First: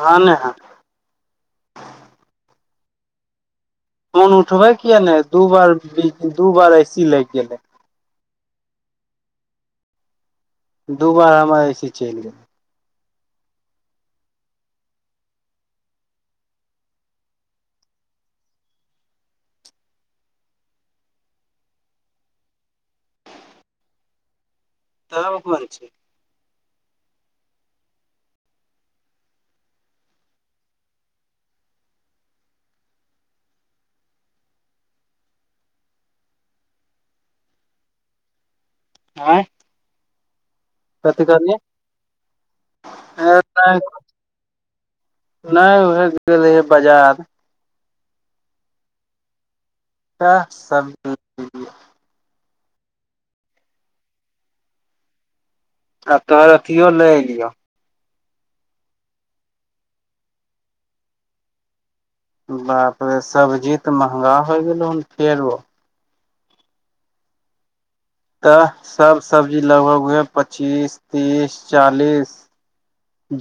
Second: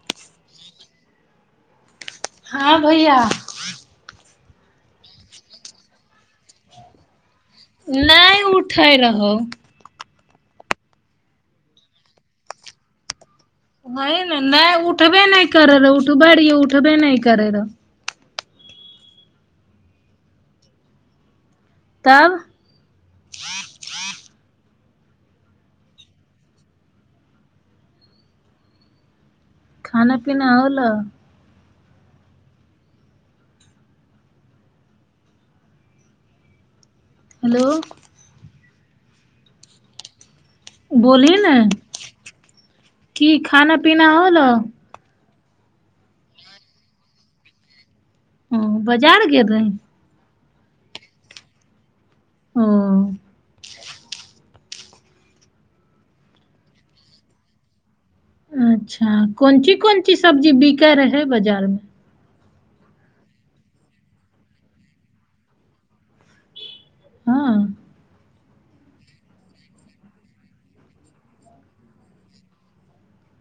वने हं। हाय भईया फोन उठबे किया ने, दू बार बिजी दू बार ए सी लग गेले ऐ। नये उठै रह ओ। दू बार हमर ऐसी चईल गेल। व ई न नयि उठबे नइ करे रे, उठब र उठबे नयि करे र तब [unintelligible] खाना पीना होलो? हेलो? आंय? बोली ने [inaudible] की खाना पीना होलो? नहि उहे गेल रहियै बजार। ओ बजार गेल रही? त स [unintelligible] ओ। आब तोहर अथियो लै एलियौ। अच्छा कोन ची, कोन ची सब्जी बिकै रहै बजारमे? बाप रे सब्जी त महंगा होइ गेलौ हन फेरो। हँ? त सब सब्जी लगभग उहे पच्चीस तीस चालीस।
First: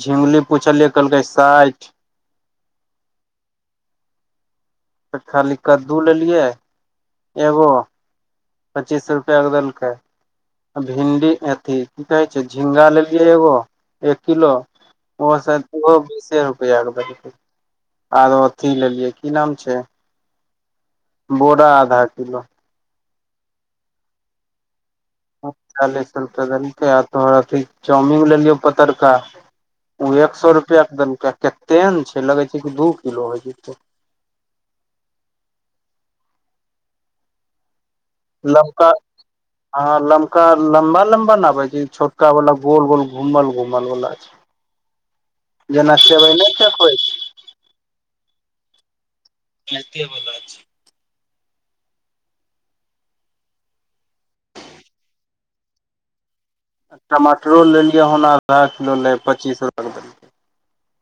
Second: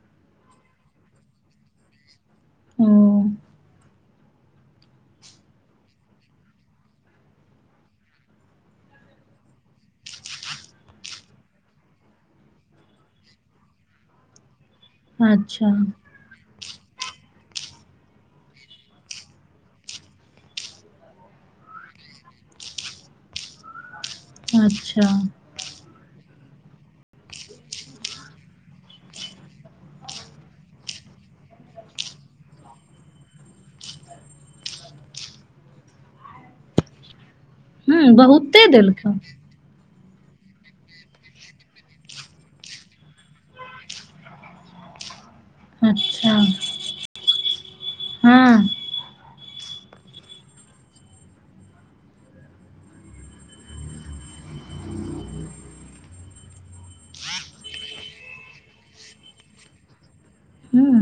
झुमली पुछलियै कहलकै साठि। ओ। त खाली कद्दू लेलियै एगो पच्चीस रुपआ के देलकै। आ भिंडी अथी की कहै छै झिंगा लेलियै एगो [inaudible] एक किलो। ओ सब अच्छा उहो बीसे रुपआ के देलकै। [inaudible] आरो अथी लेलियै की नाम छै? बोरा आधा किलो। अच्छा। [unintelligible] तोहर अथी चाउमीन लेलियौ पतरका। ओ एक स रुपआ के देलकै। केते ने छै लगै छै कि दू किलो हो जेतै। हुं बहुते देलकौ। हं लमका लम्बा लम्बा नाबे छी। छोटका वाला गोल गोल घूमल घूमल बला छै। [inaudible] जेना अच्छा सेवइ नै चक होइ हँ। [unintelligible] आ टमाटरो लेलियै हम, आधा किलो लै पचीसो रुपआ के देल हूँ।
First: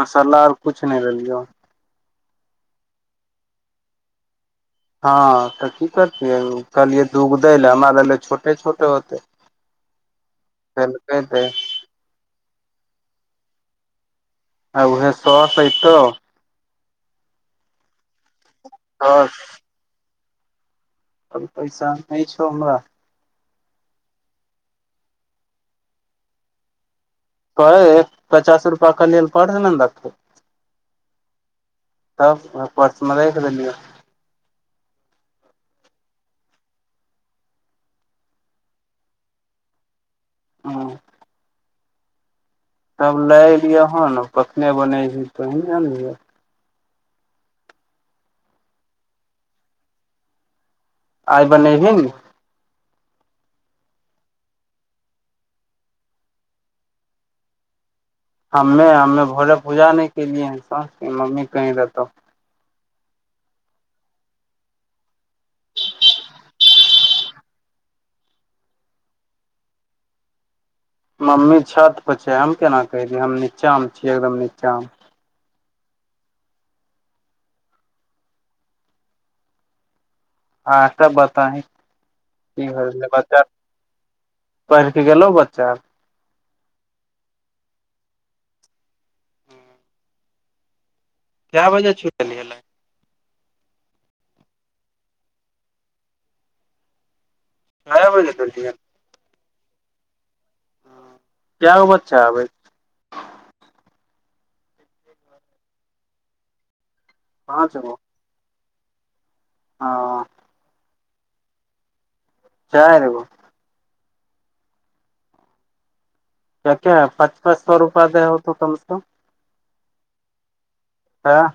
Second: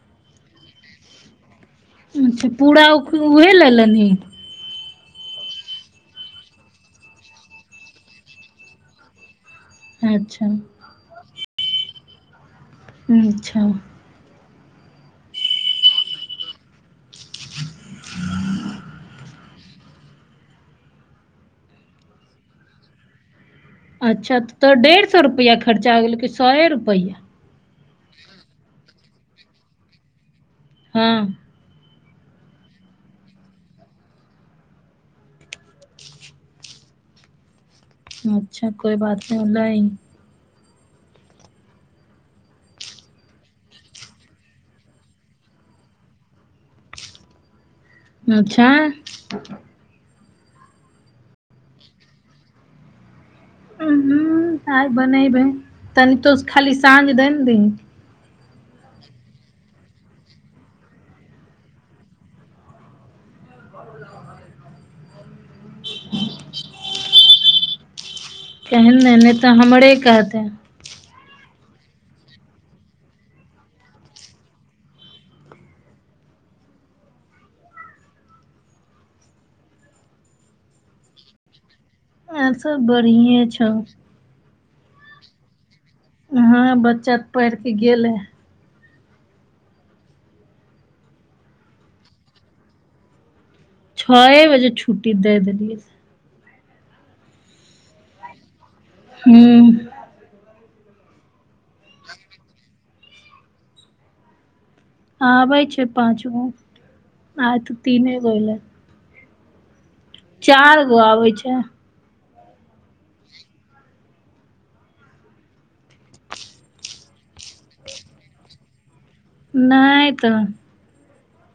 मसल्ला अर कुछ नै लेलिऔ। जे पूरा उख उहे ले लेनहीं। हँ त की करतियै, कहलियै दूगो दै ले, हमरा भेलै छोटे छोटे होतै। अच्छा। [unintelligible] अच्छा। आब उहे स के ऐतौ। [unintelligible] अब पैसा नै छौ हमरा। अच्छा त तोहर डेढ़ स रुपैआ खर्चा हो गेलौ कि सए रुपैआ? कहे [inaudible] पचास रुपआ के नेल पर न आन देथु। हँ। तब आ पर्समे राखि देलिऔ। अच्छा कोई बात नै होलही। हँ। तब लै एलियै हन कखने बनैही तहि ले आनलियै। अच्छा। आइ बनैहबु। उं आइ बनेबै तनी तोस खाली ताग बान्हि दही। हमे हमे भोरे पूजा नहि केलियै हैं सस मम्मी कहीं रहतौ। ब [inaudible] केहन ने नहि तऽ हमरे कहथिन। मम्मी छत पर छै हम केना कहि देने, हम नीचा मे छ छियै एकदम नीचा मे। आर सब बताइ। आर सब बढ़िये छथ। पढि के गेलौ बच्चा। ना, बच्चा पढ़िके गेलै। कै बजे छुटलै। छओए बजे छुट्टी दे देलियै। कए बजे देलहिने। हुं। कै गो बच्चा अबैये। आबै छै पाँच गो आइ पाँच तऽ तीने गो एलै। हं। चार गो आबै छै। चार गो। क क पचपच सौ रुपआ दे होतौ कम से कम। नै तऽ। तऽ।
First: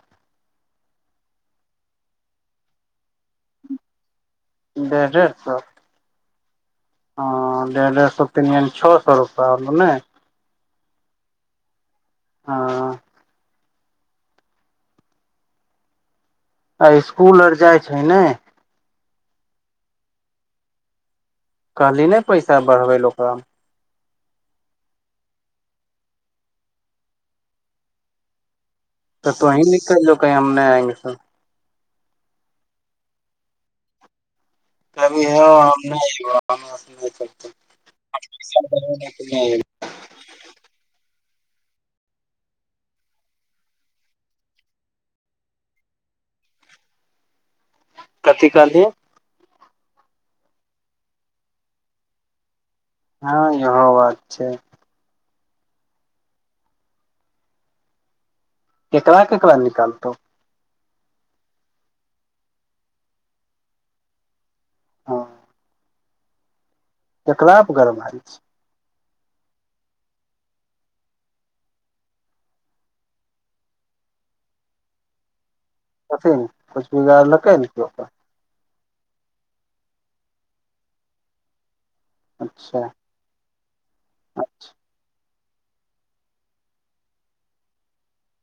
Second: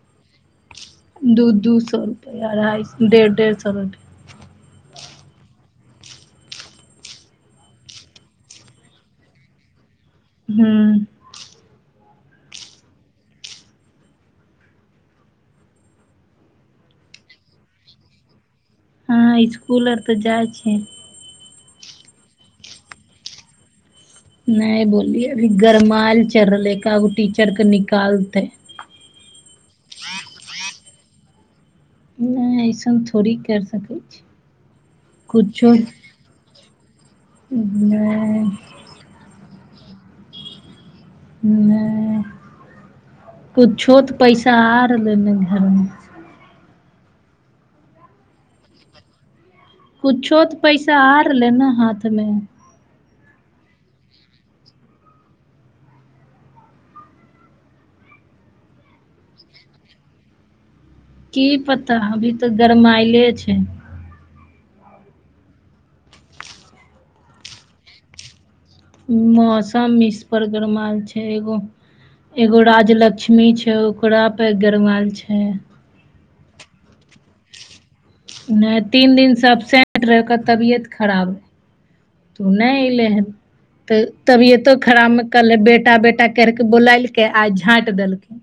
दू दू सौ रुपआ अढ़ाइ सौ डेढ़ डेढ़ सौ रुपया। डेढ़ डेढ़ सौ। हं डेढ़ डेढ़ सौ तीन यानि छओ सौ रूपा होलो नै। हुं। हँ। आ इसकुल आर जाइ छै ने। हँ इसकुल आर तऽ जाइ छै। कहली नै पैसा बढ़बै ले ओकरा। नहि बोललि अभी गरमायल चढ़ रहले एका गो टीचर के निकालतै। तऽ तहीं निकलो कही हम नहि आयंगे सर। ऐसन थोड़ी कर सकै छी। कुछो भ नहि नहि नहि करत [unintelligible] हुं, नहि कुछो तऽ पैसा आ रहलै ने घरमे। कथि कहलियै। कुछो तऽ पैसा आ रहले ने हाथमे। हँ इहो बात छै। केकरा केकरा निकालतै। की पता अभी तऽ गरमाइले छै। हँ। ककरा पर गरमायल छै। मौसम इसपर गरमाल छै एगो एगो राजलक्ष्मी छै ओकरा पे गरमायल छै। [inaudible] नहि तीन दिनसँ अबसेंट रहै ओकर तबियत खराब रहै। तू नहि अच्छा एलै हन तऽ तबियतो खराबमे कहले बेटा बेटा करके बोललके आ झाँंइट देलकै।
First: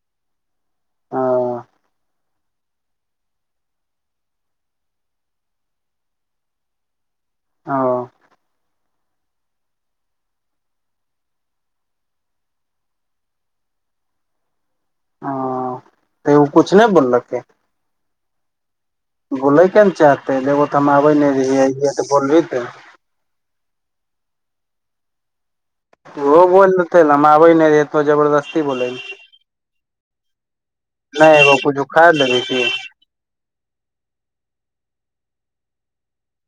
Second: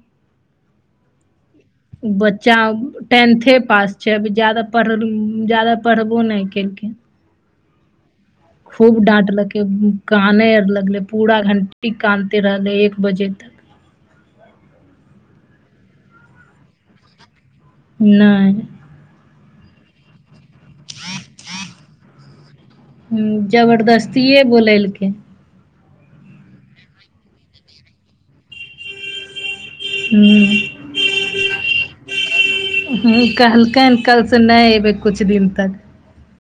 आं। बच्चा टेन्थे पास छै अभी ज्याद पढ़ल ज्यादा पढ़बो नहि केलखिन। ओ। खूब डाँटलकै कानै आर लगलै पूरा घण्टी कानिते रहलै एक बजे तक। ओ, तऽ ओ किछ नहि बोललकै? नहि। बोलयके ने चाहतै एगो तऽ हम आबै नहि रहियै अइयै तऽ बोलबही तूऽ ह्म्म जबरदस्तियए बोलेलकै। ओहो बोल दैतै नऽ हम आबै नहि रतो जबरदस्ती बोलैलकै। हूँ नहि एगो किछु उखैर लेबही की? ह कहलकैनि कलसँ नहि एयबै किछु दिन तक।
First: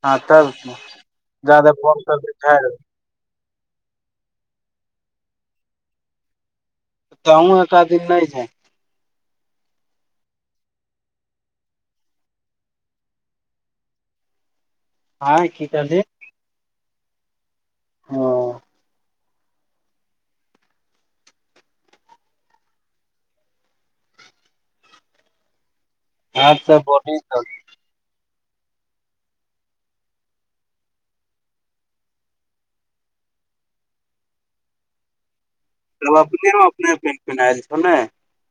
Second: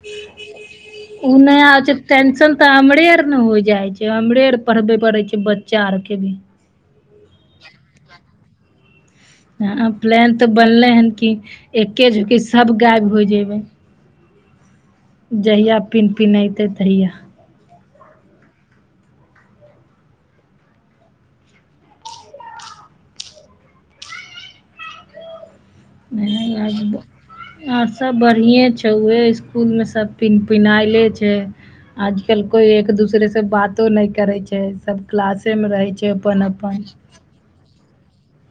हँ तब की उ नय जादा आबै छै फोन तऽ करबही टेशन झाड़ि तऽ हमरे आर नऽ हो जाए छै। जे हमरे आर पढ़बे पड़ै छै बच्चा आरके भी। त अहू एकाध दिन नहि जायब। ह प्लान तऽ बनले हन कि एके झोकी सब गायब हो जेबे। आँय की जहिया कहलही पिनपिनेतई तहिया। ओ। हाथ से बोलही तऽ [inaudible] आर सब बढ़िए छै उहे इसकुल मे सब पिनपिनाइले छै। आजकल कोई एक दूसरे से बातो नै करे छै सब क्लासे में रहे। लोग अपने में अपने पिनपिनायल छौ ने?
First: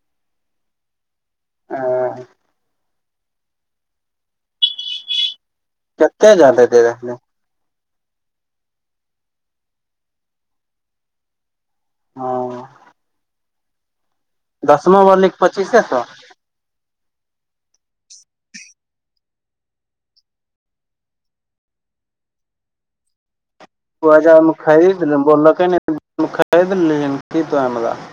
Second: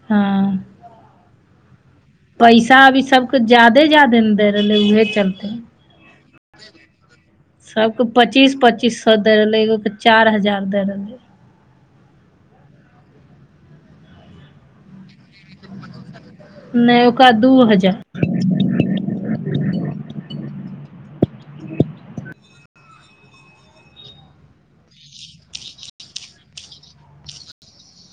हँ। ऐ। पैसा अभी सबके ज्यादे ज्यादे ने दे रहलै उहे के चलते। कतेऽ ज्यादे दे रहलो? सबके पचीस पचीस सओ दै रहलै एगोके चारि हजार दै रहलै। ओ। दशमां वाली के पचीसे सौ? नहि ओकरा दू हजार। दू हजार में खरीद ले बोललके नै खरीद [unintelligible]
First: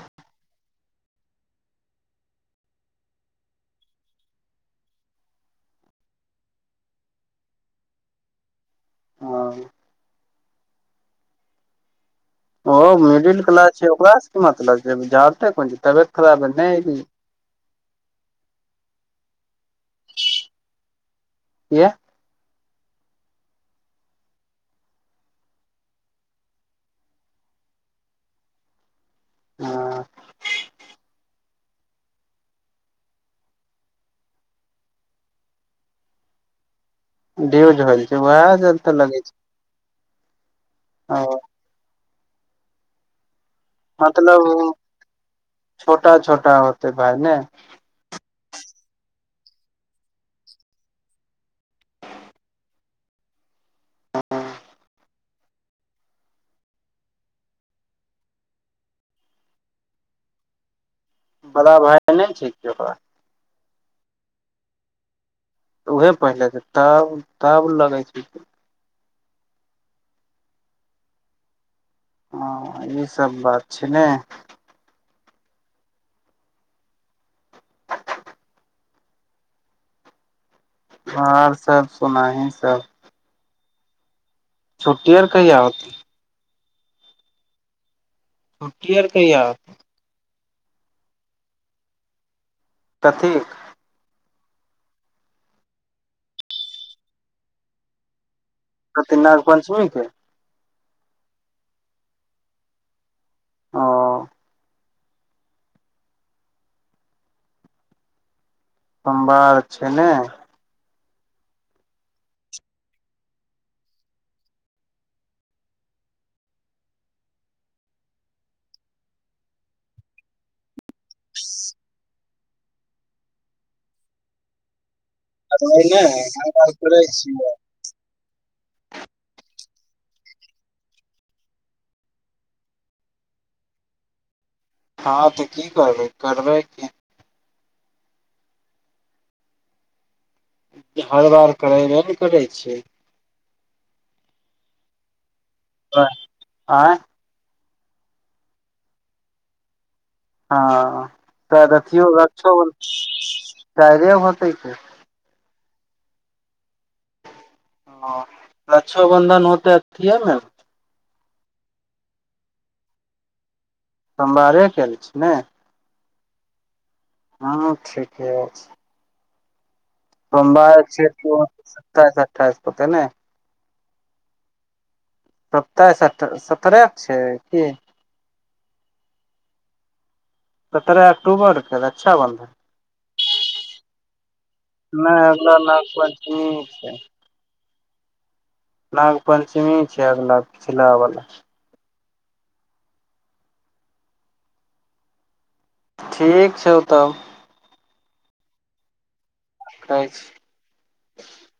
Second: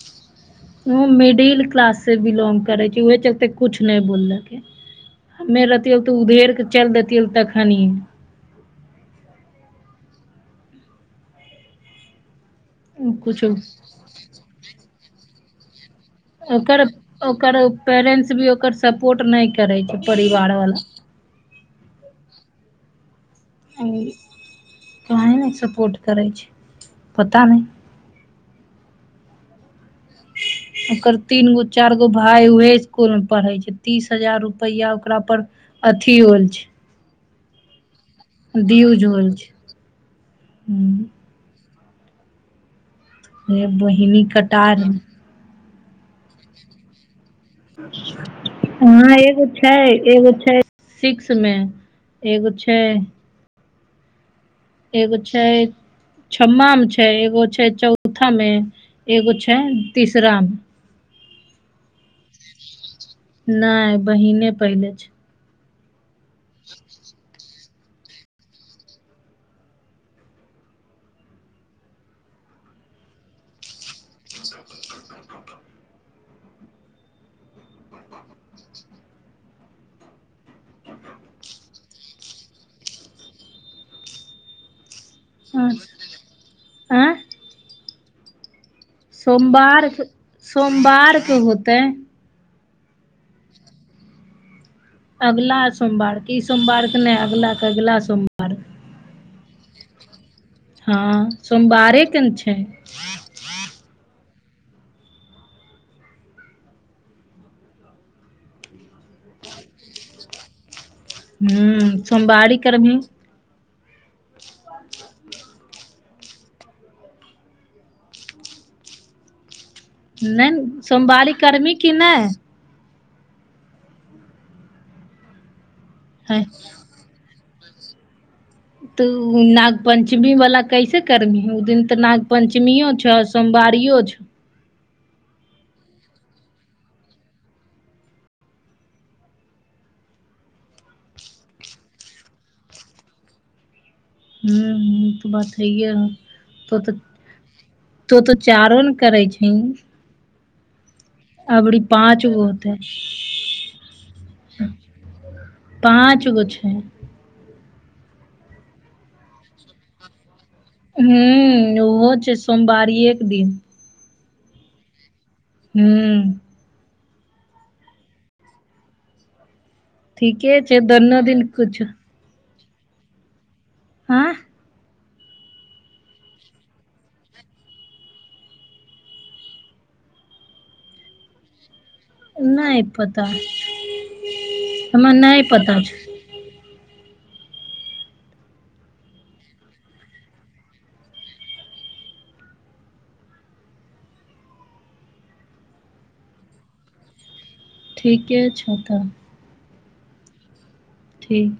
ओ मिडिल क्लास से बिलोंग करै छै ओहे चलते कुछ नहि बोललकै। हमे रहतियौ तऽ उधेर कऽ चलि देैतियौ तखनिये। हँ। ओ मिडिल कुछो क्लास छै ओकरा सऽ की मतलब छै [unintelligible] तबियत खराब भेले नै ओकर ऐली। ओकर पैरेन्ट्स भी ओकर सपोर्ट नहि करै छै परिवारवला। किए? [inaudible] काहे ने सपोर्ट करै छै पता नहि। हँ। ओकर तीन गो चार गो भाय उहे इसकुल मे पढ़े छै तीस हजार रुपआ ओकरा पर अथी ओ छै। ड्यज होल छै उएह जल त ड्यूज लगै होल छै छै ओ हे बहिनी मतलब कटार छोटा छोटा होतै भााय ने ह एगो छै एगो छै सिक्स मे। एगो छै। हँ [inaudible] एगो छै। छम्मा मे छै एगो छै चौथा मे एगो छै तीसरा मे। बड़ा भााय नहि छै कि ओकरा नहि बहिने पहिले छै। उहे पहिले जेतौ तब लगै छै। ह ई सब बात छै ने। आ [unintelligible] सब सुनाही सब। छुटी एल अचछा आँ। छुट्टी आर कहिया होतै? सोमवार सोमवारके होते कथी अगिला सोमवार के ई सोमवार के नहि अगला के अगला सोमवार। कथी नाग पंचमी के हँ सोमवारेके ने छै। ओ सोमवार छै ने। हू सोमवारी कर भी नहि सोमवारी कर्मी कि नहि। आ ने हे हँ [unintelligible] तूऽ नाग पंचमी वाला कैसे करबी ओ दिन तऽ नाग पंचमी वो छ सोमवारियो छ। हँ तऽ की करबै करबै हर बार करेबे ने करै छै। हू तऽ बात हए तो आँय तऽ तो तऽ चारो ने करे छि। हँ त कैल अो पाँच गो रक्षे बन होतै कैले बनतै से पाँच गो छै ह आ रक्षो बंधन होतै अथि में। हू ओहो छै सोमवारीए के दिन सोमवारे केल छी ने हू। हँ ठीके छै। ठीके छै सोमवार छिय दोनो दिन उहो कुछ सत्ताइस अठाइस होते ने। हां। सत्ताइस अठाइस सत्रहे छै की सत्रह अक्टूबरकेै रक्षा बनधन नहि पता हमरा नहि हमरा पता नाम छौ पर [inaudible] नाग पञ्चमी छै अगिला पिछला बला ठीक छौ तब ठीके छौ तऽ खाइ छि ठीक